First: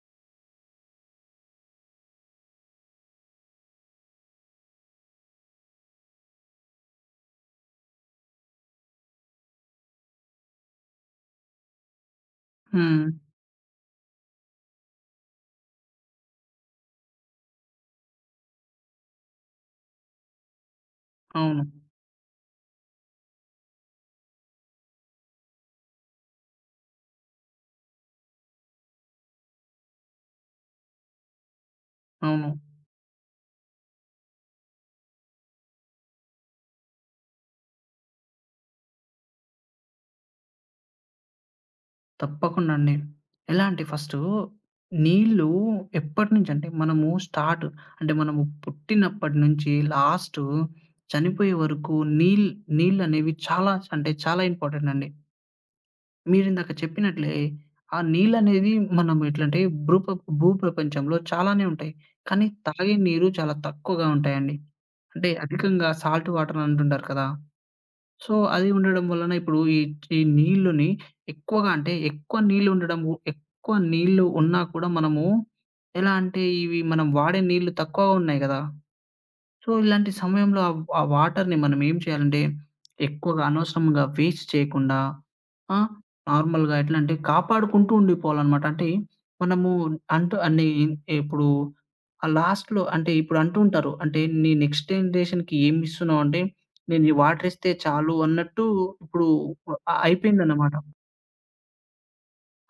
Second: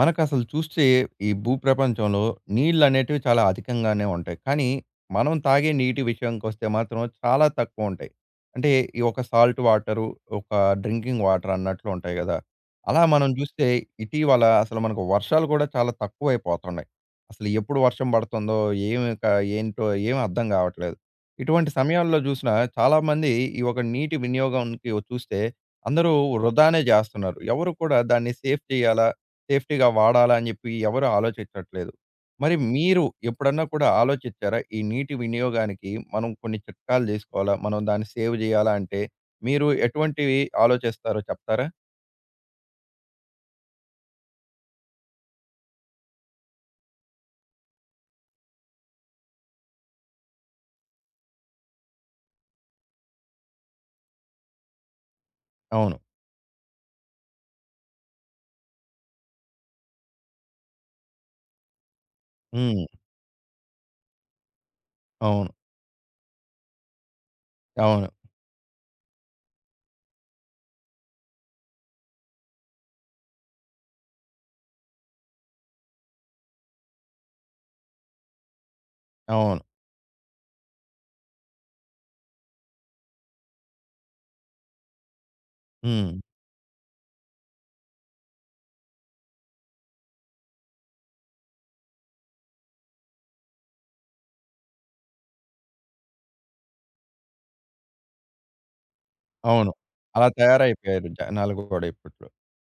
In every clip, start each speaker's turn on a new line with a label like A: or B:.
A: మనకసలు చూస్తే ఈ భూప్రపంచంలో నీళ్ళనేటివి చాలా అధికంగానే ఉంటాయి. కానీ, మనం తాగే నీటి విషయానికొస్తే మాత్రం చాలా తక్కువుంటాయి. అంటే, ఈ ఒక సాల్ట్ వాటరు, ఒక డ్రింకింగ్ వాటర్ అన్నట్లు ఉంటాయి గదా! అలా
B: హ్మ్.
A: మనం చూస్తే ఇటీవల అసలు మనకు వర్షాలు కూడా చాలా తక్కువైపోతున్నాయి. అసలు ఎప్పుడు వర్షం పడుతుందో, ఏమి క ఏంటో ఏమి అర్థం కావట్లేదు.
B: అవును.
A: ఇటువంటి సమయాల్లో చూసినా చాలామంది ఈ ఒక నీటి వినియోగంకి చూస్తే అందరూ వృధానే జేస్తున్నారు. ఎవరు కూడా దాన్ని సేఫ్ చేయాలా? సేఫ్టీ‌గా వాడాలా అని జెప్పి ఎవరు ఆలోచించట్లేదు.
B: అవును.
A: మరి మీరు ఎప్పుడన్నా కూడా ఆలోచిచ్చారా? ఈ నీటి వినియోగానికి మనం కొన్ని చిట్కాలు జేసుకోవాలా? మనం దాన్ని సేవ్ జేయాలా అంటే మీరు ఎటువంటివి ఆలోచిస్తారో చెప్తారా?
B: తప్పకుండా అండి. ఎలా అంటే ఫస్టు నీళ్ళు ఎప్పటినుంచంటే మనము స్టార్ట్ అంటే మనము పుట్టినప్పటి నుంచి లాస్టు చనిపోయే వరకు నీళ్ నీళ్ళనేవి చాలా అంటే చాలా ఇంపార్టెంట్ అండి.
A: అవును.
B: మీరిందాక చెప్పినట్లే ఆ నీళ్ళనేది మనం ఎట్లంటే భృప భూ ప్రపంచంలో చాలానే ఉంటాయి. కానీ
A: హ్మ్.
B: తాగే నీరు చాలా తక్కువగా ఉంటాయండి. అంటే
A: అవును.
B: అధికంగా సాల్ట్ వాటర్ అంటుంటారు కదా!
A: అవును.
B: సో, అది ఉండడం వలన ఇప్పుడు ఈ ఈ నీళ్ళుని ఎక్కువగా అంటే, ఎక్కువ నీళ్ళు ఉండడము ఎక్కువ నీళ్ళు ఉన్నా కూడా మనము ఎలా అంటే, ఇవి మనం వాడే నీళ్ళు తక్కువగా ఉన్నాయి గదా!
A: అవును.
B: సో, ఇలాంటి సమయంలో ఆ ఆ వాటర్‌ని మనం ఏం చేయాలంటే, ఎక్కువగా అనవసరంగా వేస్ట్ చేయకుండా ఆ!
A: హ్మ్.
B: నార్మల్‌గా ఎట్లా అంటే కాపాడుకుంటూ ఉండిపోవాలనమాట. అంటే మనము అంటూ అన్ని ఇప్పుడు ఆ లాస్ట్‌లో అంటే ఇప్పుడు అంటూ ఉంటారు. అంటే "నీ నెక్స్ట్ జనరేషన్‌కి ఏమి ఇస్తున్నావు అంటే, నేను ఈ వాటర్ ఇస్తే చాలు" అన్నట్టు ఇప్పుడు
A: అవును. అలా
B: అయిపోయిందన్నమాట.
A: తయారైపోయారు జనాలు గూడా ఇప్పట్లో.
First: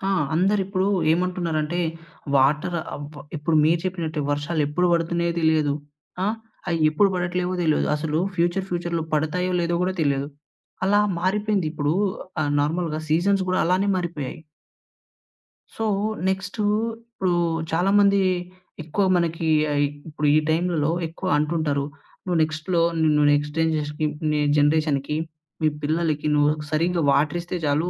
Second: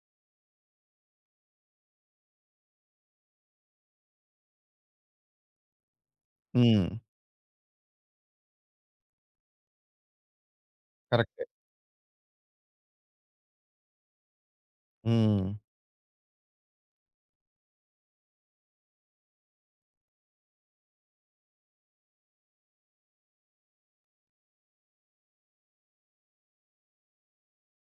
B: ఆ! అందరిప్పుడు ఏమంటున్నారంటే, వాటర్ ఆహ్, వ ఇప్పుడు మీరు చెప్పినట్టే వర్షాలెప్పుడు పడుతున్నాయో తెలియదు. ఆ! అయి
A: హ్మ్.
B: ఎప్పుడు పడట్లేవో తెలీదు. అసలు ఫ్యూచర్‌లో పడతాయో లేదో గూడా తెలియదు. అలా
A: కరెక్టే.
B: మారిపోయిందిప్పుడు. నార్మల్‌గా సీజన్స్ గూడా అలానే మారిపోయాయి.
A: హ్మ్.
B: సో, నెక్స్టు ఇప్పుడు చాలామంది ఎక్కువ మనకి ఇప్పుడు ఈ టైంలలో ఎక్కువ అంటుంటారు. "నువ్వు నెక్స్ట్‌లో నిన్ను నెక్స్ట్ జెన్‌జేషన్‌కి నీ జనరేషన్‌కి మీ పిల్లలకి నువ్వు సరిగ్గా వాటర్ ఇస్తే చాలు.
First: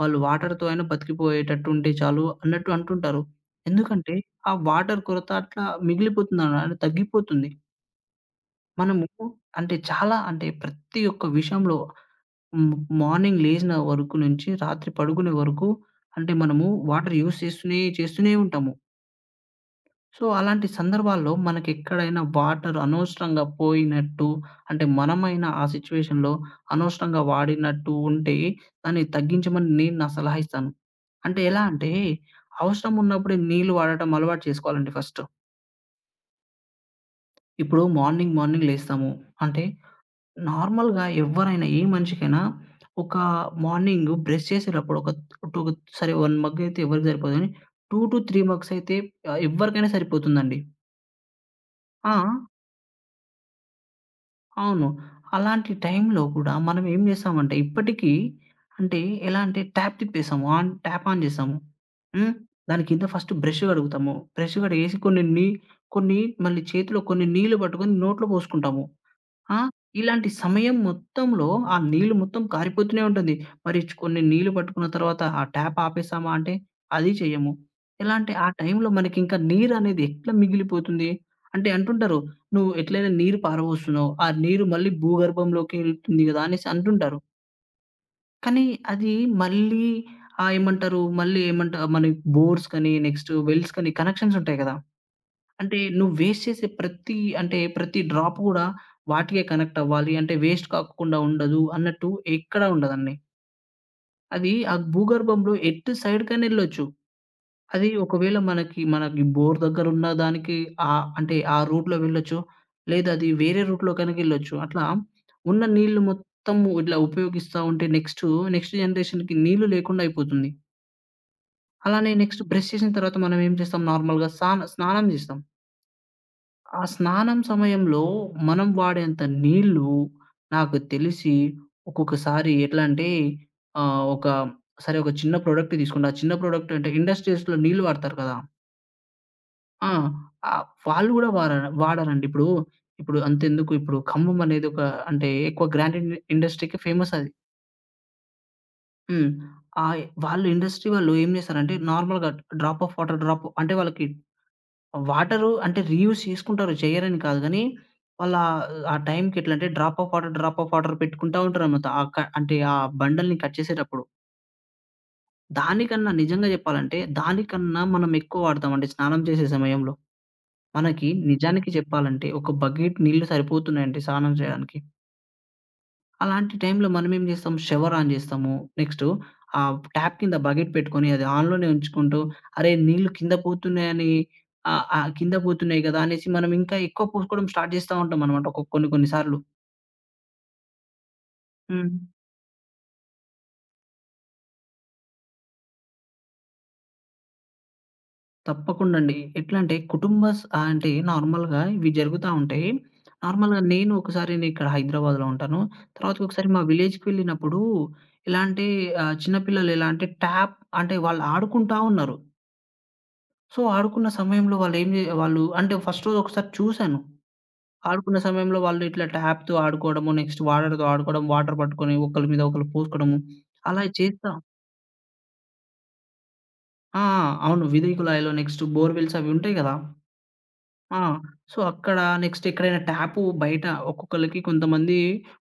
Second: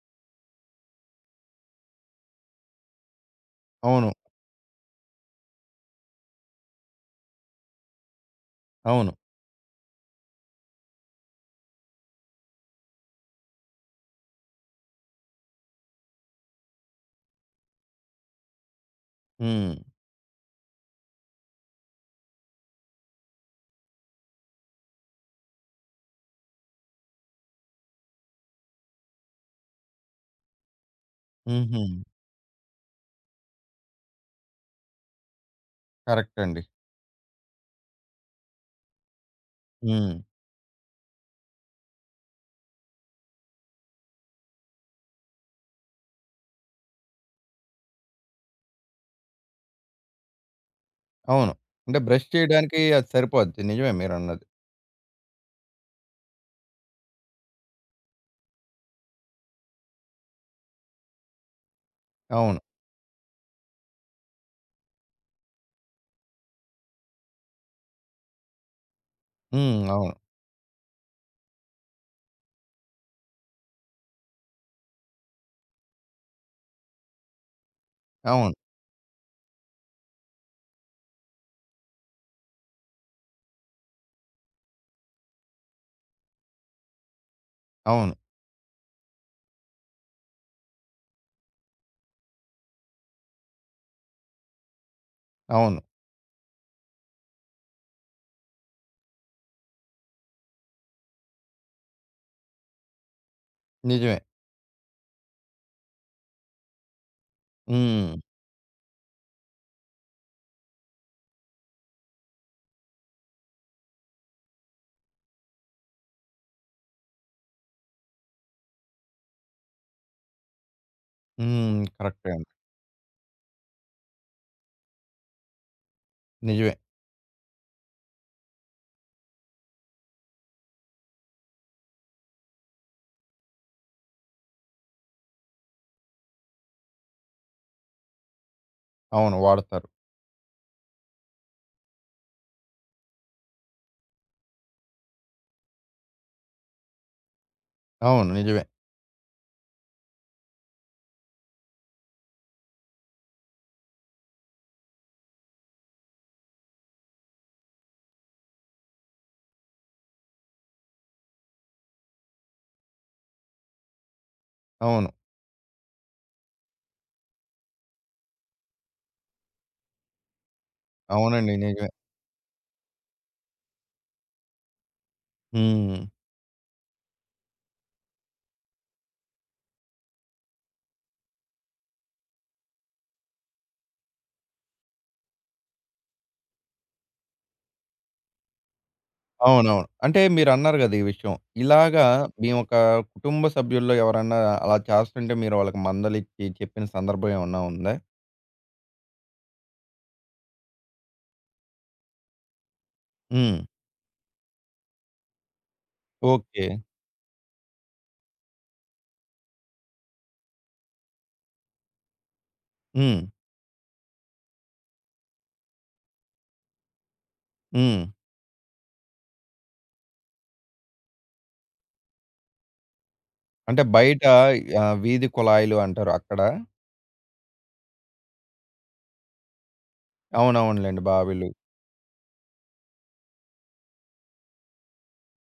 B: వాళ్ళు వాటర్‌తో అయినా బతికిపోయేటట్టు ఉంటే చాలు" అన్నట్టు అంటుంటారు.
A: అవును.
B: ఎందుకంటే ఆ వాటర్ కొరత అట్లా మిగిలిపోతుందన తగ్గిపోతుంది.
A: అవును.
B: మనము అంటే చాలా అంటే ప్రతి ఒక్క విషయంలో హ్మ్. మార్నింగ్ లేచిన వరకు నుంచి రాత్రి పడుకునే వరకు అంటే మనము వాటర్ యూజ్ చేస్తూనే, చేస్తూనే ఉంటాము.
A: హ్మ్.
B: సో, అలాంటి సందర్భాల్లో మనకెక్కడైనా వాటర్ అనవసరంగా పోయినట్టు అంటే మనమైనా ఆ సిట్యుయేషన్‌లో అనవసరంగా వాడినట్టు ఉంటే దాన్ని తగ్గించమని నేను నా సలహా ఇస్తాను. అంటే ఎలా
A: హుహు.
B: అంటే అవసరం ఉన్నప్పుడే నీళ్లు వాడటం అలవాటు చేసుకోవాలండి ఫస్ట్.
A: కరెక్ట్ అండి.
B: ఇప్పుడు మార్నింగ్ లేస్తాము. అంటే
A: హ్మ్.
B: నార్మల్‌గా ఎవ్వరైనా ఏ మనిషికైనా ఒక మార్నింగ్ బ్రష్ చేసేటప్పుడు ఒక టూ సరే 1 మగ్ అయితే ఎవరికీ సరిపోదు గానీ 2-3 మగ్స్ అయితే ఎవ్వరికైనా సరిపోతుందండి.
A: అవును. అంటే
B: ఆ!
A: బ్రష్ చేయడానికి అది సరిపోద్ది. నిజమే మీరన్నది.
B: అవును. అలాంటి టైంలో కూడా మనం ఏం చేస్తామంటే ఇప్పటికీ అంటే ఎలా అంటే ట్యాప్ తిప్పేసాము. ఆన్ ట్యాప్ ఆన్ చేసాము. హ్మ్.
A: అవును.
B: దాని కింద ఫస్ట్ బ్రష్ కడుగుతాము. బ్రష్ కడిగేసి కొన్ని మళ్ళీ చేతిలో కొన్ని నీళ్లు పట్టుకొని నోట్లో పోసుకుంటాము. ఆ!
A: హ్మ్. అవును.
B: ఇలాంటి సమయం మొత్తంలో ఆ నీళ్లు మొత్తం కారిపోతూనే ఉంటుంది. మరి కొన్ని నీళ్లు పట్టుకున్న తర్వాత ఆ ట్యాప్ ఆపేసామా అంటే అది చెయ్యము. ఎలా అంటే ఆ
A: అవును.
B: టైంలో మనకింకా నీరనేది ఎట్లా మిగిలిపోతుంది? అంటే అంటుంటారు, "నువ్వు ఎట్లైనా నీరు పారబోస్తున్నావు. ఆ నీరు మళ్ళీ భూగర్భంలోకి ఎళ్తుంది గదా!" అనేసి అంటుంటారు.
A: అవును.
B: కానీ అది మళ్ళీ ఏమంటారు మళ్ళీ మనకి బోర్స్ కని, నెక్స్ట్ వెల్స్ కని కనెక్షన్స్ ఉంటాయి గదా! అంటే
A: అవును.
B: నువ్వు వేస్ట్ చేసే ప్రతి అంటే ప్రతి డ్రాప్ గూడా వాటికే కనెక్ట్ అవ్వాలి. అంటే వేస్ట్ కాకుండా ఉండదు అన్నట్టు ఎక్కడా ఉండదండి.
A: నిజమే.
B: అది ఆ భూగర్భంలో ఎటు సైడ్‌కైనా ఎళ్ళొచ్చు. అది
A: హ్మ్.
B: ఒకవేళ మనకి మనకి బోర్ దగ్గరున్న దానికి అంటే ఆ రూట్‌లో వెళ్ళొచ్చు. లేదా అది వేరే రూట్‌లో కనుక ఎళ్ళొచ్చు. అట్లా ఉన్న నీళ్లు మొత్తము ఇట్లా ఉపయోగిస్తా ఉంటే నెక్స్ట్ జనరేషన్‌కి నీళ్లు లేకుండా అయిపోతుంది.
A: హ్మ్.
B: అలానే
A: కరెక్టే
B: నెక్స్ట్
A: అండి.
B: బ్రష్ చేసిన తర్వాత మనం ఏం చేస్తాం నార్మల్‌గా స్నానం చేస్తాం.
A: నిజమే.
B: ఆ స్నానం సమయంలో మనం వాడేంత నీళ్ళు నాకు తెలిసి ఒక్కొక్కసారి ఎట్లా అంటే ఒక సరే ఒక చిన్న ప్రొడక్ట్ తీసుకుంటా. ఆ చిన్న ప్రొడక్ట్ అంటే ఇండస్ట్రీస్‌లో నీళ్ళు వాడతారు కదా!
A: అవును. వాడతారు.
B: ఆ! ఆహ్, వాళ్ళు గూడా వాడరండి. ఇప్పుడు, ఇప్పుడు అంతెందుకు ఇప్పుడు ఖమ్మం అనేది ఒక అంటే ఎక్కువ గ్రాండ్ ఇన్ ఇండస్ట్రీకి ఫేమస్ అది.
A: అవును. నిజమే.
B: హ్మ్. ఆహ్, వాళ్ళు ఇండస్ట్రీ వాళ్ళు ఏం చేస్తారంటే నార్మల్‌గా డ్రాప్ ఆఫ్ వాటర్ డ్రాప్ అంటే వాళ్ళకి వాటరు అంటే రీయూజ్ చేసుకుంటారు. చెయ్యరని కాదు గానీ, వాళ్ళ ఆ టైంకి ఎట్లంటే drop of water, drop of water పెట్టుకుంటా ఉంటారనమాట. ఆ క అంటే ఆ బండల్ని కట్ చేసేటప్పుడు.
A: అవును.
B: దానికన్నా నిజంగా జెప్పాలంటే, దానికన్నా మనం ఎక్కువ వాడతామండి స్నానం చేసే సమయంలో. మనకి
A: అవునండి.
B: నిజానికి
A: నిజమే.
B: చెప్పాలంటే, ఒక బకెట్ నీళ్లు సరిపోతున్నాయండి స్నానం చేయడానికి.
A: హ్మ్.
B: అలాంటి టైంలో మనమేం జేస్తాం, షవర్ ఆన్ జేస్తాము. నెక్స్టు ట్యాప్ కింద బకెట్ పెట్టుకొని అది ఆన్‌లోనే ఉంచుకుంటూ, అరే! నీళ్ళు కింద పోతున్నాయని ఆహ్, ఆహ్, కింద పోతున్నాయి గదా! అనేసి మనం ఇంకా ఎక్కువ పోసుకోవడం స్టార్ట్ జేస్తా ఉంటామనమాట కొన్ని కొన్ని సార్లు.
A: అవునవును. అంటే మీరన్నారు గదా! ఈ విషయం.
B: హ్మ్.
A: ఇలాగా మీ ఒక కుటుంబ సభ్యుల్లో ఎవరన్నా అలా చేస్తుంటే మీరు వాళ్ళకి మందలిచ్చి చెప్పిన సందర్భం ఏమన్నా ఉందా?
B: తప్పకుండా అండి. ఎట్లా అంటే అంటే నార్మల్‌గా ఇవి జరుగుతా ఉంటాయి.
A: హ్మ్.
B: నార్మల్‌గా నేను ఒకసారి నేనిక్కడ హైదరాబాద్‌లో ఉంటాను. తర్వాతకి ఒకసారి మా
A: ఓకే.
B: విలేజ్‌కి వెళ్ళినప్పుడు ఎలా అంటే చిన్న పిల్లలు ఎలా అంటే ట్యాప్ అంటే వాళ్ళు ఆడుకుంటా ఉన్నారు.
A: హ్మ్.
B: సో, ఆడుకున్న సమయంలో వాళ్ళేం జే వాళ్ళు అంటే ఫస్ట్ రోజు ఒకసారి చూశాను.
A: హ్మ్.
B: ఆడుకున్న సమయంలో వాళ్ళు ఇట్లా ట్యాప్‌తో ఆడుకోవడము, నెక్స్ట్ వాటర్‌తో ఆడుకోవడం, వాటర్ పట్టుకొని ఒకళ్ళ మీద ఒకళ్ళు పోసుకోవడము,
A: అంటే
B: అలా
A: బయట
B: చేస్తా
A: ఆహ్, వీధి కుళాయిలు అంటారు అక్కడ?
B: ఆ! అవును. విధి కుళాయిలో నెక్స్ట్ బోర్‌వెల్స్ అవి ఉంటాయి గదా! ఆ!
A: అవునవునులెండి. బావిలు.
B: సో, అక్కడ నెక్స్ట్ ఎక్కడైనా ట్యాపు బయట ఒక్కొక్కళ్ళకి కొంతమంది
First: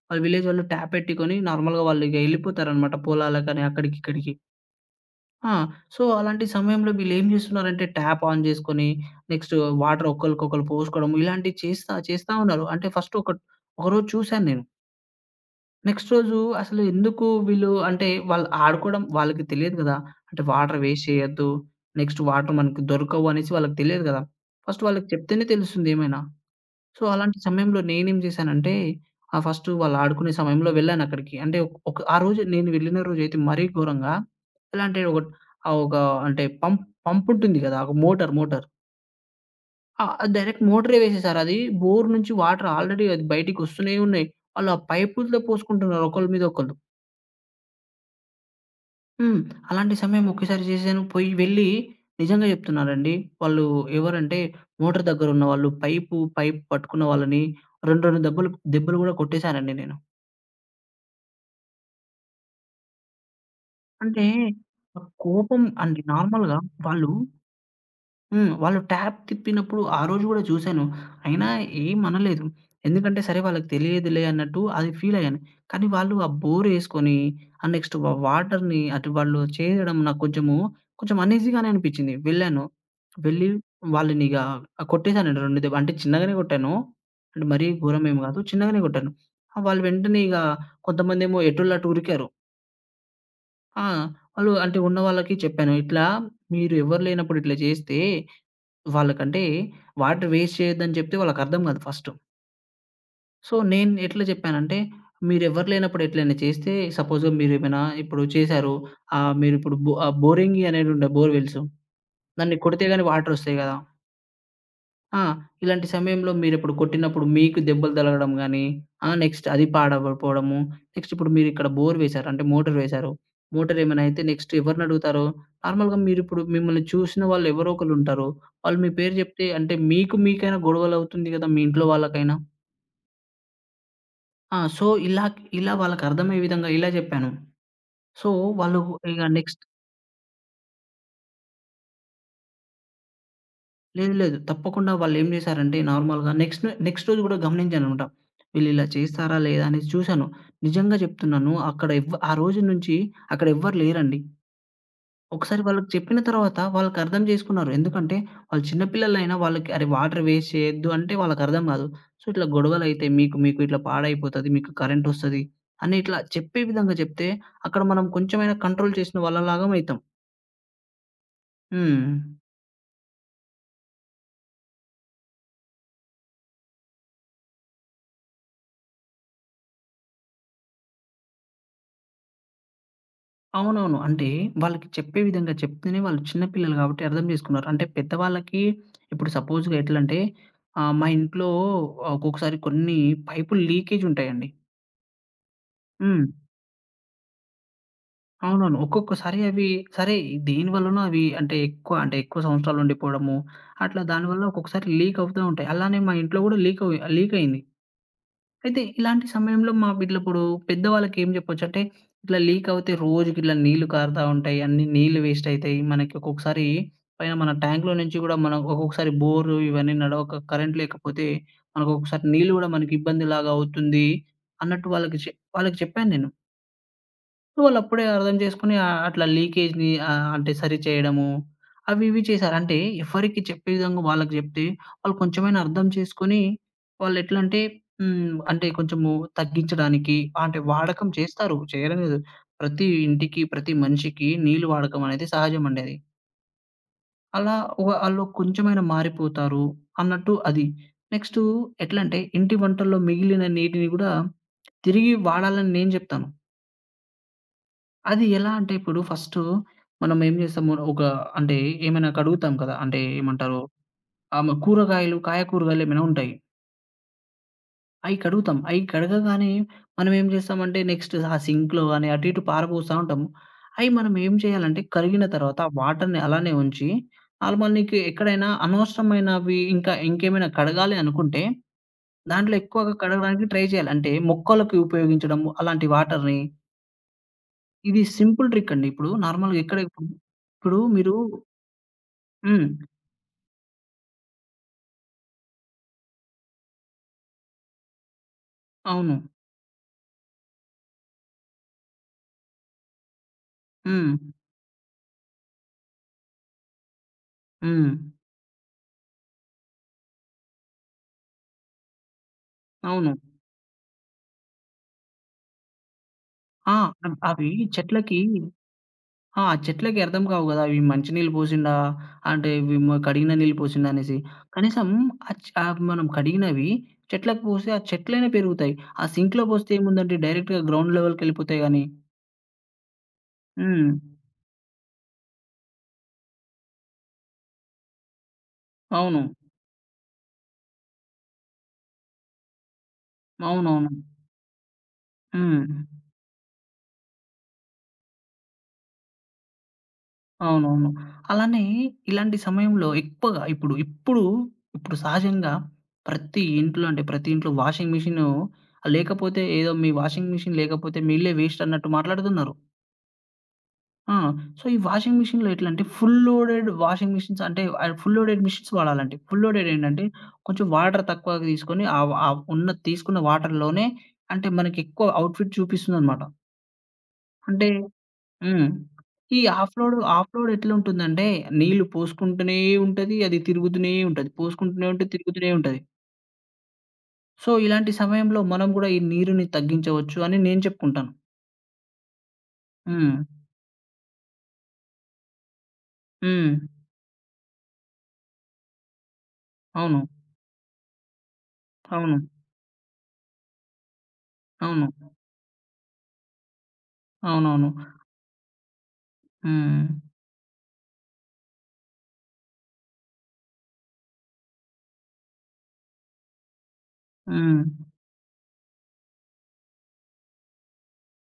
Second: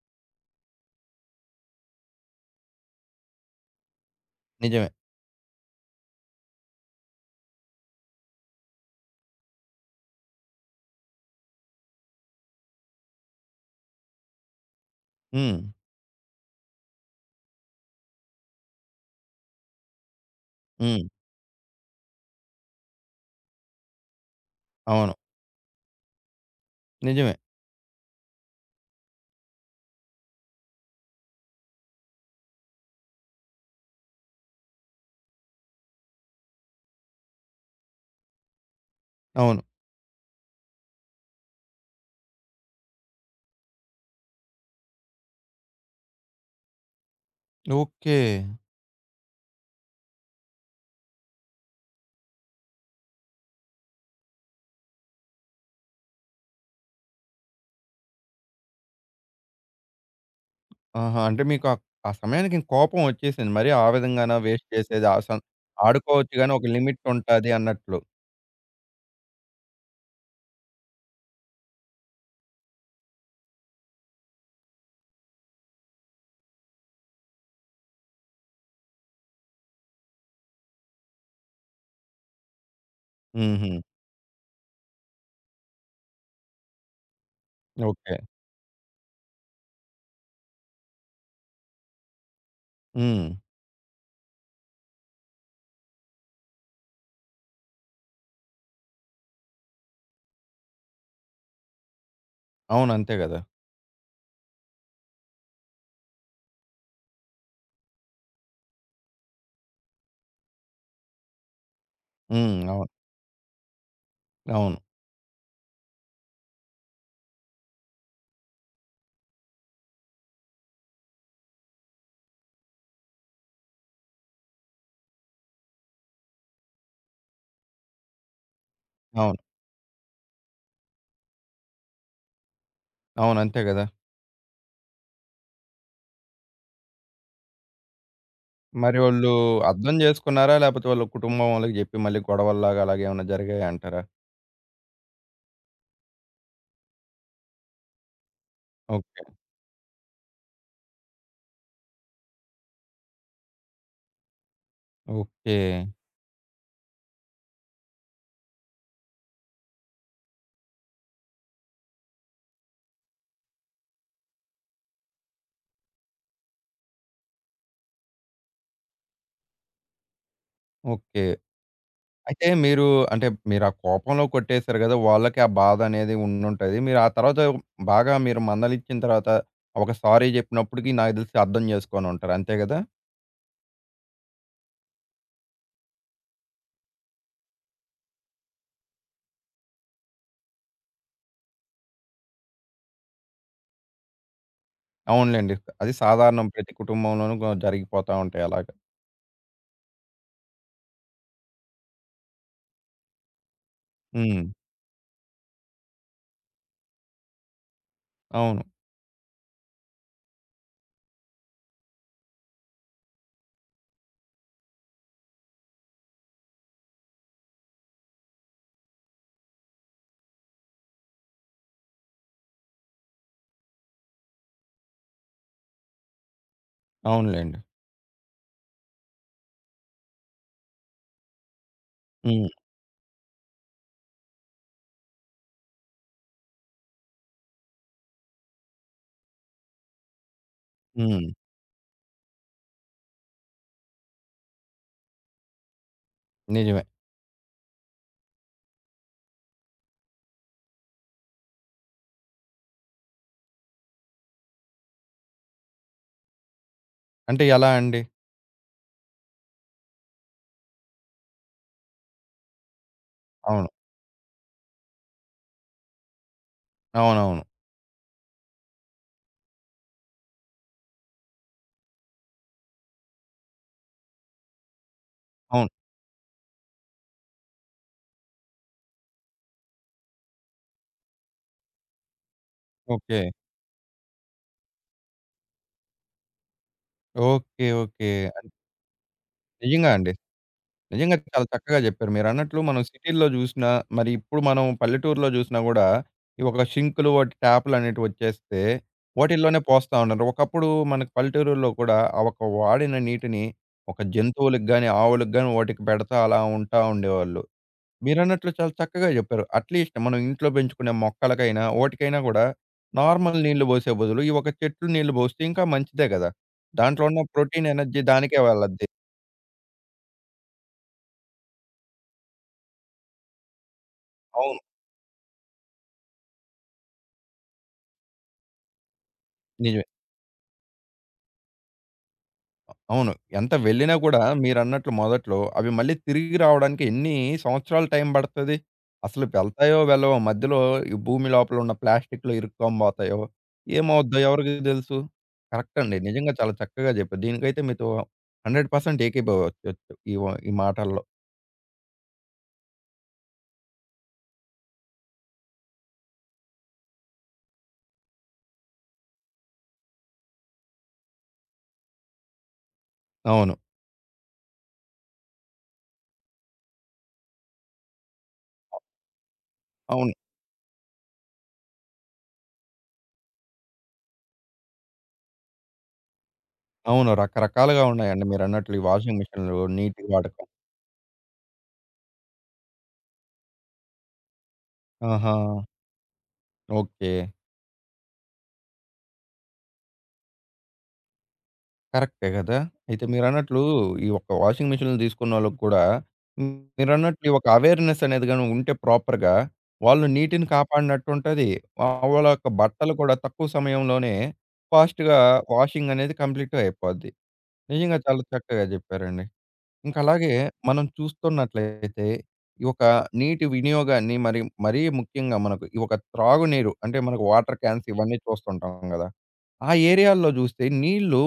B: వాళ్ళ విలేజ్ వాళ్ళు ట్యాపెట్టుకొని నార్మల్‌గా వాళ్ళు ఇగ ఎళ్ళిపోతారనమాట పొలాలకని అక్కడికి, ఇక్కడికి.
A: నిజమే.
B: ఆ! సో, అలాంటి సమయంలో వీళ్ళేం జేస్తున్నారంటే, ట్యాప్ ఆన్ జేసుకొని, నెక్స్ట్ వాటర్ ఒకళ్ళకొకళ్ళు పోసుకోవడం, ఇలాంటివి చేస్తా చేస్తా ఉన్నారు. అంటే ఫస్ట్ ఒక ఒకరోజు చూశాను నేను.
A: హ్మ్.
B: నెక్స్ట్ రోజు అసలు ఎందుకు వీళ్ళు అంటే, వాళ్ళు ఆడుకోవడం వాళ్ళకి తెలియదు గదా! అంటే వాటర్ వేస్ట్
A: హ్మ్.
B: చేయొద్దు, నెక్స్ట్ వాటర్ మనకి దొరకవు అనేసి వాళ్ళకి తెలియదు గదా! ఫస్ట్ వాళ్ళకి
A: అవును.
B: చెప్తేనే తెలుస్తుంది ఏమైనా. సో,
A: నిజమే.
B: అలాంటి సమయంలో నేనేం చేశానంటే, ఫస్ట్ వాళ్ళు ఆడుకునే సమయంలో వెళ్ళానక్కడికి. అంటే ఒక ఆ రోజు నేను వెళ్ళిన రోజైతే మరీ ఘోరంగా ఎలా అంటే ఒక అంటే పంపుంటుంది కదా! ఒక మోటార్.
A: అవును.
B: ఆ! డైరెక్ట్ మోటరే వేసేసారు. అది బోర్ నుంచి వాటర్ ఆల్రెడీ అది బయటికొస్తూనే ఉన్నాయి. వాళ్ళు ఆ పైపులతో పోసుకుంటున్నారు ఒకళ్ళ మీద ఒకళ్ళు.
A: ఓకే.
B: హ్మ్. అలాంటి సమయం ఒకేసారి చేశాను. పోయి వెళ్ళి నిజంగా చెప్తున్నానండి. వాళ్ళు ఎవరంటే మోటార్ దగ్గరున్న వాళ్ళు పైప్ పట్టుకున్న వాళ్ళని 2, 2 దెబ్బలు దెబ్బలు కూడా కొట్టేశానండి నేను.
A: ఆహా! అంటే మీకు ఆ ఆ సమయానికి ఇంక కోపం వచ్చేసింది. మరి ఆ
B: అంటే
A: విధంగానా వేస్ట్
B: ఆ
A: చేసేది ఆ సం
B: కోపం అండి
A: ఆడుకోవచ్చు గాని
B: నార్మల్‌గా
A: ఒక లిమిట్
B: వాళ్ళు
A: ఉంటాది అన్నట్లు.
B: హ్మ్. వాళ్ళు ట్యాబ్ తిప్పినప్పుడు ఆ రోజు గూడా చూసాను. అయినా ఏమనలేదు. ఎందుకంటే సరే వాళ్ళకి తెలియదులే అన్నట్టు అది ఫీలయ్యాను. కానీ వాళ్ళు ఆ బోరేసుకొని, ఆ నెక్స్ట్ వాటర్‌ని అటు వాళ్ళు చేయడం నాకు కొంచెం అనీజీగానే అనిపిచ్చింది. వెళ్ళాను. వెళ్ళి
A: హుహు.
B: వాళ్ళని ఇగ కొట్టేసానండి 2 దెబ్బ అంటే చిన్నగానే కొట్టాను. అంటే మరీ ఘోరం
A: ఓకే.
B: ఏమి గాదు. చిన్నగానే కొట్టాను. వాళ్ళు వెంటనే ఇగ కొంతమందేమో ఎటోళ్ళు అటు ఉరికారు.
A: హ్మ్.
B: ఆ! వాళ్ళు అంటే ఉన్న వాళ్ళకి చెప్పాను. ఇట్లా మీరు ఎవరు లేనప్పుడు ఇట్లా చేస్తే వాళ్ళకంటే వాటర్ వేస్ట్ చేయొద్దని చెప్తే వాళ్ళకర్థం కాదు ఫస్ట్.
A: అవును. అంతే గదా!
B: సో, నేను ఎట్లా చెప్పానంటే, మీరెవ్వరు లేనప్పుడు ఎట్లైనా చేస్తే సపోజ్ మీరేమైనా ఇప్పుడు చేశారు. ఆహ్, మీరిప్పుడు బోరింగి అనేది ఉండే బోర్‌వెల్స్.
A: హ్మ్.
B: దాన్ని కొడితే
A: అవును.
B: గాని వాటర్ వస్తాయి కదా!
A: అవును.
B: ఆ! ఇలాంటి సమయంలో మీరిప్పుడు కొట్టినప్పుడు మీకు దెబ్బలు తగలడం గానీ, ఆ! నెక్స్ట్ అది పాడవపోవడము. నెక్స్ట్ ఇప్పుడు మీరిక్కడ బోర్ వేశారు. అంటే మోటర్ వేశారు. మోటర్ ఏమైనా అయితే నెక్స్ట్ ఎవరినడుగుతారు? నార్మల్‌గా మీరిప్పుడు మిమ్మల్ని చూసిన వాళ్ళు ఎవరో ఒకళ్ళుంటారు. వాళ్ళు మీ పేరు
A: అవును.
B: జెప్తే అంటే మీకు మీకైనా గొడవలవుతుంది గదా! మీ ఇంట్లో వాళ్ళకైనా.
A: అవును. అంతే గదా!
B: ఆ! సో, ఇలా ఇలా వాళ్ళకర్థమయ్యే విధంగా ఇలా జెప్పాను. సో, వాళ్ళు
A: మరి
B: ఇగ
A: వాళ్ళు
B: నెక్స్ట్
A: అర్థం చేసుకున్నారా? లేపోతే వాళ్ళ కుటుంబం వాళ్ళకి జెప్పి మళ్ళీ గొడవల్లాగా అలాగేమన్నా జరిగాయంటారా?
B: లేదు. లేదు. తప్పకుండా వాళ్ళేం జేశారంటే నార్మల్‌గా నెక్స్ట్ నెక్స్ట్ రోజు గూడా గమనించాననమాట. వీళ్ళిలా
A: ఓకే.
B: చేస్తారా లేదా అనేసి చూశాను. నిజంగా జెప్తున్నాను. అక్కడ ఎవ్వ ఆ రోజు నుంచి అక్కడ ఎవ్వరు లేరండి.
A: ఓకే.
B: ఒకసారి వాళ్ళకి చెప్పిన తర్వాత వాళ్ళకర్థం జేసుకున్నారు. ఎందుకంటే వాళ్ళు చిన్న పిల్లలైనా వాళ్ళకి అరే! వాటర్ వేస్ట్ చేయొద్దు అంటే వాళ్ళకర్థం గాదు. సో, ఇట్లా గొడవలైతాయి మీకు ఇట్లా పాడైపోతది. మీకు కరెంటొస్తది అని ఇట్లా చెప్పే విధంగా జెప్తే అక్కడ మనం కొంచెమైనా కంట్రోల్ చేసిన వాళ్ళలాగా అయితాం.
A: ఓకే.
B: హ్మ్.
A: అయితే మీరు అంటే మీరు ఆ కోపంలో కొట్టేసారు కదా! వాళ్ళకి ఆ బాధ అనేది ఉండుంటది. మీరు ఆ తర్వాత బాగా మీరు మందలించిన తర్వాత ఒక సారీ చెప్పినప్పటికి నాకు తెలిసి అర్థం చేసుకొని ఉంటారు. అంతే కదా?
B: అవునవును. అంటే వాళ్ళకి చెప్పే విధంగా చెప్తేనే వాళ్ళు చిన్న పిల్లలు కాబట్టి అర్థం చేసుకున్నారు. అంటే పెద్దవాళ్ళకి ఇప్పుడు సపోజ్‌గా ఎట్లంటే మా ఇంట్లో ఒక్కొక్కసారి కొన్ని పైపులు లీకేజ్ ఉంటాయండి.
A: అవునులెండి. అది
B: హ్మ్.
A: సాధారణం ప్రతి కుటుంబంలోనూ గ జరిగిపోతా ఉంటాయి అలాగా.
B: అవునవును. ఒక్కొక్కసారి అవి సరే దేనివల్లనో అవి అంటే ఎక్కువ అంటే ఎక్కువ సంవత్సరాలు ఉండిపోవడము, అట్లా దానివల్ల
A: హ్మ్.
B: ఒక్కొక్కసారి లీక్ అవుతా ఉంటాయి. అలానే మా ఇంట్లో కూడా లీక్ అయింది.
A: అవును.
B: అయితే ఇలాంటి సమయంలో మా వీటిలిప్పుడు పెద్దవాళ్ళకేం జెప్పొచ్చంటే, ఇట్లా లీకవుతే రోజుకిట్లా నీళ్లు కారుతా ఉంటాయి. అన్ని నీళ్లు వేస్టయితాయి. మనకి ఒక్కొక్కసారి పైన మన ట్యాంక్‌లో నుంచి గూడా మనం ఒక్కొక్కసారి బోరు ఇవన్నీ నడవక కరెంట్ లేకపోతే మనకొకసారి నీళ్లు గూడా మనకి ఇబ్బందిలాగా అవుతుంది అన్నట్టు వాళ్ళకి చెప్పాను నేను.
A: అవునులెండి.
B: వాళ్ళప్పుడే అర్థం చేసుకొని అట్లా లీకేజ్‌ని అంటే సరిచేయడము అవి ఇవి
A: హ్మ్.
B: చేశారు. అంటే ఎవరికి చెప్పే విధంగా వాళ్ళకి జెప్తే వాళ్ళు కొంచెమైనా అర్థం చేసుకొని వాళ్ళెట్లంటే హ్మ్. అంటే అంటే కొంచెము తగ్గించడానికి అంటే వాడకం
A: హ్మ్.
B: చేస్తారు. చేయడం లేదు. ప్రతి ఇంటికి, ప్రతి మనిషికి నీళ్ళు వాడకం అనేది సహజమండి అది.
A: నిజమే.
B: అలా ఆళ్ళు కొంచెమైనా మారిపోతారు అన్నట్టు అది. నెక్స్టు ఎట్లంటే ఇంటి వంటల్లో మిగిలిన నీటిని గూడా తిరిగి వాడాలని నేను జెప్తాను.
A: అంటే ఎలా అండి?
B: అది ఎలా అంటే ఇప్పుడు ఫస్టు మనం ఏం చేస్తాము ఒక అంటే ఏమైనా కడుగుతాం కదా! అంటే ఏమంటారు
A: అవును.
B: కూరగాయలు, కాయ కూరగాయలు ఏమైనా ఉంటాయి.
A: అవునవును.
B: అయి కడుగుతాం. అయి కడగగానే మనం ఏం చేస్తామంటే నెక్స్ట్ ఆ సింక్‌లో గాని అటు ఇటు పారబోస్తా ఉంటాము. అయి మనం ఏం చేయాలంటే కరిగిన తర్వాత
A: అవును.
B: ఆ వాటర్‌ని అలానే ఉంచి నార్మల్ నీకు ఎక్కడైనా అనవసరమైనవి ఇంకా ఇంకేమైనా కడగాలి అనుకుంటే దాంట్లో ఎక్కువగా
A: ఓకే.
B: కడగడానికి ట్రై చేయాలి. అంటే మొక్కలకి ఉపయోగించడము అలాంటి వాటర్‌ని.
A: ఓకే.
B: ఇది
A: ఓకే.
B: సింపుల్ ట్రిక్ అండి. ఇప్పుడు నార్మల్‌గా ఎక్కడ
A: నిజంగా
B: ఇప్పుడు
A: అండి.
B: ఇప్పుడు మీరు
A: నిజంగా చాలా చక్కగా చెప్పారు. మీరన్నట్లు
B: హ్మ్.
A: మనం సిటీల్లో జూసినా, మరి ఇప్పుడు మనం పల్లెటూరులో జూసినా గూడా, ఈ ఒక షింకులు, వాటి ట్యాప్‌లనేటివి వచ్చేస్తే,
B: అవును.
A: వాటిల్లోనే పోస్తా ఉన్నారు. ఒకప్పుడు మనకు పల్లెటూరుల్లో కూడా, ఆ ఒక వాడిన నీటిని ఒక
B: హ్మ్.
A: జంతువులకి గాని, ఆవులకి గాని వాటికి పెడతా అలా ఉంటా ఉండేవాళ్ళు.
B: హ్మ్.
A: మీరన్నట్లు చాలా చక్కగా జెప్పారు. అట్‌లీస్ట్ మనం ఇంట్లో పెంచుకునే మొక్కలకైనా, వాటికైనా గూడా
B: అవును.
A: నార్మల్ నీళ్లు బోసే బదులు, ఈ ఒక చెట్లు నీళ్లు బోస్తే ఇంకా మంచిదే గదా!
B: ఆ!
A: దాంట్లో ఉన్న
B: అవి
A: ప్రోటీన్, ఎనర్జీ
B: చెట్లకి
A: దానికే వెళ్ళద్ది.
B: ఆ! చెట్లకి అర్థం కావు గదా! ఇవి మంచి నీళ్ళు పోసిండా? అంటే ఇవి కడిగిన నీళ్ళు పోసిండా అనేసి.
A: అవును.
B: కనీసం మనం కడిగినవి చెట్లకు పోస్తే ఆ చెట్లనే పెరుగుతాయి. ఆ సింక్‌లో పోస్తే
A: నిజమే.
B: ఏముందండి డైరెక్ట్‌గా గ్రౌండ్ లెవెల్‌కెళ్ళిపోతాయి గానీ.
A: అవును. ఎంత
B: హ్మ్.
A: వెళ్ళినా కూడా మీరన్నట్లు మొదట్లో అవి మళ్ళీ తిరిగి రావడానికి ఎన్ని సంవత్సరాలు టైం పడతది?
B: అవును.
A: అసలు వెళ్తాయో వెళ్ళవో మధ్యలో ఈ భూమి లోపల ఉన్న ప్లాస్టిక్‌లో ఇరుక్కోబోతాయో,
B: అవునవును.
A: ఏమవుద్దో ఎవరికి తెలుసు?
B: హ్మ్.
A: కరెక్ట్ అండి. నిజంగా చాలా చక్కగా చెప్పారు. దీనికైతే మీతో 100% ఏకీభవించొచ్చు ఈ
B: అవునవును.
A: మాటల్లో.
B: అలానే ఇలాంటి సమయంలో ఎక్కువగా ఇప్పుడు సహజంగా ప్రతి ఇంట్లో అంటే ప్రతి ఇంట్లో వాషింగ్ మిషను లేకపోతే ఏదో మీ వాషింగ్ మిషన్ లేకపోతే మీ ఇల్లే వేస్ట్ అన్నట్టు మాట్లాడుతున్నారు.
A: అవును.
B: ఆ! సో, ఈ వాషింగ్ మిషన్‌లో ఎట్లంటే ఫుల్ లోడెడ్ వాషింగ్ మిషన్స్ అంటే ఫుల్ లోడెడ్ మిషన్స్ వాడాలండి. ఫుల్ లోడెడ్ ఏంటంటే
A: అవును.
B: కొంచెం వాటర్ తక్కువగా తీసుకొని ఆహ్, ఆహ్, ఉన్న తీసుకున్న వాటర్‌లోనే అంటే మనకి ఎక్కువ అవుట్‌ఫిట్ చూపిస్తుందన్నమాట.
A: అవును.
B: అంటే
A: రకరకాలుగా ఉన్నాయండి
B: హ్మ్.
A: మీరన్నట్లు ఈ వాషింగ్
B: ఈ
A: మిషన్‌లు నీటి
B: ఆఫ్
A: వాడకం.
B: లోడ్ ఎట్లుంటుందంటే నీళ్లు పోసుకుంటూనే ఉంటది. అది తిరుగుతూనే ఉంటది. పోసుకుంటూనే ఉంటది.
A: ఆహా!
B: తిరుగుతూనే ఉంటది.
A: ఓకే.
B: సో, ఇలాంటి సమయంలో మనం గూడా ఈ నీరుని తగ్గించవచ్చు అని నేను చెప్పుకుంటాను.
A: కరెక్టే గదా! అయితే
B: హ్మ్.
A: మీరన్నట్లు ఈ ఒక్క వాషింగ్ మిషన్‌లు తీసుకున్నోళ్ళకి కూడా
B: హ్మ్.
A: మీరన్నట్లు ఈ ఒక అవేర్‌నెస్ అనేది గాని ఉంటే ప్రాపర్‌గా వాళ్ళు
B: అవును.
A: నీటిని కాపాడినట్టుంటది.
B: అవును.
A: వాళ్ళ యొక్క బట్టలు కూడా తక్కువ సమయంలోనే
B: అవును.
A: ఫాస్ట్‌గా వాషింగ్ అనేది కంప్లీట్ అయిపోద్ది.
B: అవునవును.
A: నిజంగా చాలా చక్కగా చెప్పారండి.
B: హ్మ్.
A: ఇంకా అలాగే మనం చూస్తున్నట్లయితే ఈ ఒక నీటి వినియోగాన్ని మరి మరీ ముఖ్యంగా మనకు ఈ ఒక త్రాగునీరు అంటే మనకు వాటర్
B: హ్మ్.
A: క్యాన్స్ ఇవన్నీ చూస్తుంటాం గదా! ఆ ఏరియాల్లో జూస్తే నీళ్ళు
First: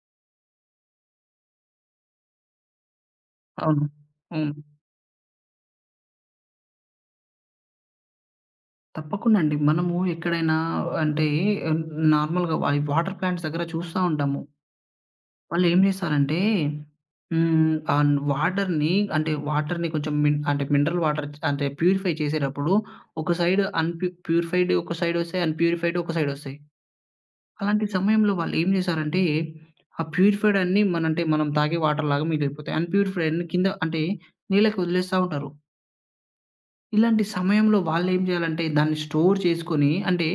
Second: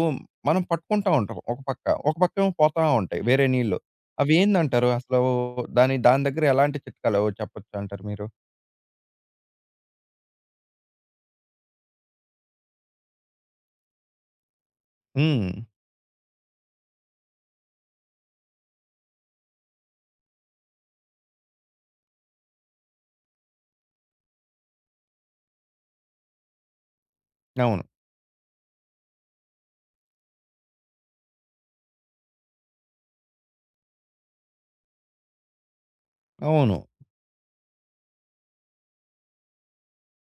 A: మనం పట్టుకుంటా ఉంటాం ఒక పక్క. ఒక పక్కేమో పోతా ఉంటాయి వేరే నీళ్ళు.
B: అవును. అవును.
A: అవేందంటారు? అసలు దాని దాని దగ్గర ఎలాంటి చిట్కాలు చెప్పొచ్చంటారు మీరు?
B: తప్పకుండా అండి. మనము ఎక్కడైనా అంటే నార్మల్‌గా వాటర్ ప్లాంట్స్ దగ్గర చూస్తా ఉంటాము.
A: హ్మ్.
B: వాళ్ళేం జేశారంటే హ్మ్. ఆన్ వాటర్‌ని అంటే వాటర్‌ని కొంచెం మిన్ అంటే మినరల్ వాటర్ అంటే ప్యూరిఫై చేసేటప్పుడు ఒక సైడ్ ప్యూరిఫైడ్ ఒక సైడ్ ఒస్తాయి. అన్‌ప్యూరిఫైడ్ ఒక సైడ్ ఒస్తాయి.
A: అవును.
B: అలాంటి సమయంలో వాళ్ళేం జేశారంటే ఆ ప్యూరిఫైడ్ అన్నీ మన అంటే మనం తాగే వాటర్ లాగా మిగిలిపోతాయి. అన్‌ప్యూరిఫైడ్ అన్ని కింద అంటే నీళ్ళకి వదిలేస్తా ఉంటారు.
A: అవును.
B: ఇలాంటి సమయంలో వాళ్ళేం జేయాలంటే దాన్ని స్టోర్ చేసుకొని అంటే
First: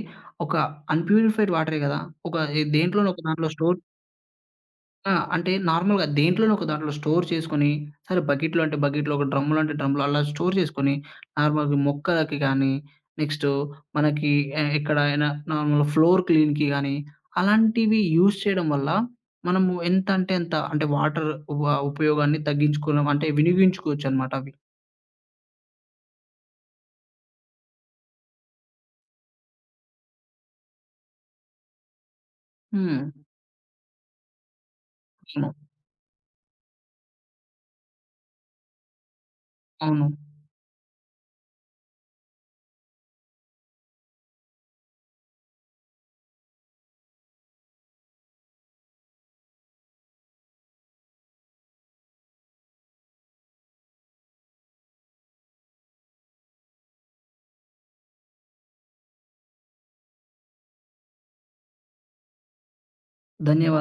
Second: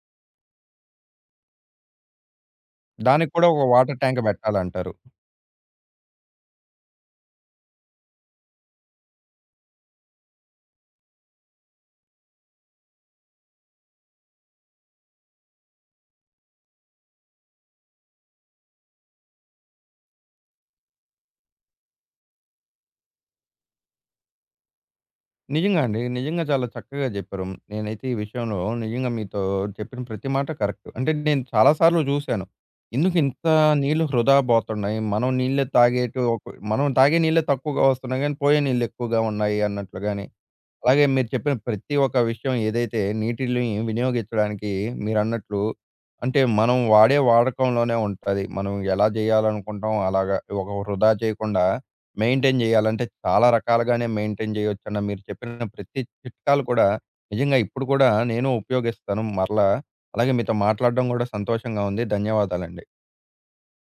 B: ఒక అన్‌ప్యూరిఫైడ్ వాటరే గదా! ఒక దేంట్లోనో ఒక
A: దానికి కూడా
B: దాంట్లో
A: ఒక
B: స్టోర్
A: వాటర్ ట్యాంక్ బెట్టాలంటారు.
B: ఆ! అంటే నార్మల్‌గా దేంట్లోనో ఒక దాంట్లో స్టోర్ చేసుకొని, సరే బకెట్‌లో అంటే బకెట్‌లో, ఒక డ్రమ్‌లో అంటే డ్రమ్‌లో అలా స్టోర్ చేసుకొని, నార్మల్‌గా మొక్కలకి గానీ, నెక్స్టు మనకి ఎక్కడైనా నార్మల్ ఫ్లోర్ క్లీన్‌కి గానీ, అలాంటివి యూజ్ చేయడం వల్ల మనము ఎంత అంటే అంత అంటే వాటర్ వ ఉపయోగాన్ని తగ్గించుకున్నాం అంటే వినియోగించుకోవచ్చనమాట అవి.
A: నిజంగా అండి. నిజంగా చాలా చక్కగా జెప్పారు. నేనైతే ఈ విషయంలో నిజంగా మీతో చెప్పిన ప్రతి మాట కరెక్ట్. అంటే నేను చాలా సార్లు జూసాను.
B: హ్మ్.
A: ఎందుకు ఇంత నీళ్ళు వృధా బోతున్నాయి? మనం
B: అవును.
A: నీళ్ళే తాగేటి ఒక మనం తాగే నీళ్ళే తక్కువగా వస్తున్నాయి గానీ, పోయే నీళ్ళు ఎక్కువగా ఉన్నాయి అన్నట్లు
B: అవును.
A: గాని అలాగే మీరు చెప్పిన ప్రతి ఒక్క విషయం ఏదైతే నీటిని వినియోగించడానికి మీరన్నట్లు అంటే మనం వాడే వాడకంలోనే ఉంటది. మనం ఎలా చేయాలనుకుంటాం అలాగా ఒక వృధా చేయకుండా మెయింటైన్ చేయాలంటే చాలా రకాలుగానే మెయింటైన్ చేయొచ్చన్న మీరు చెప్పిన ప్రతి చిట్కాలు కూడా నిజంగా ఇప్పుడు కూడా నేను ఉపయోగిస్తాను మరలా. అలాగే మీతో మాట్లాడడం కూడా సంతోషంగా ఉంది. ధన్యవాదాలండి.
B: ధన్యవాదాలు.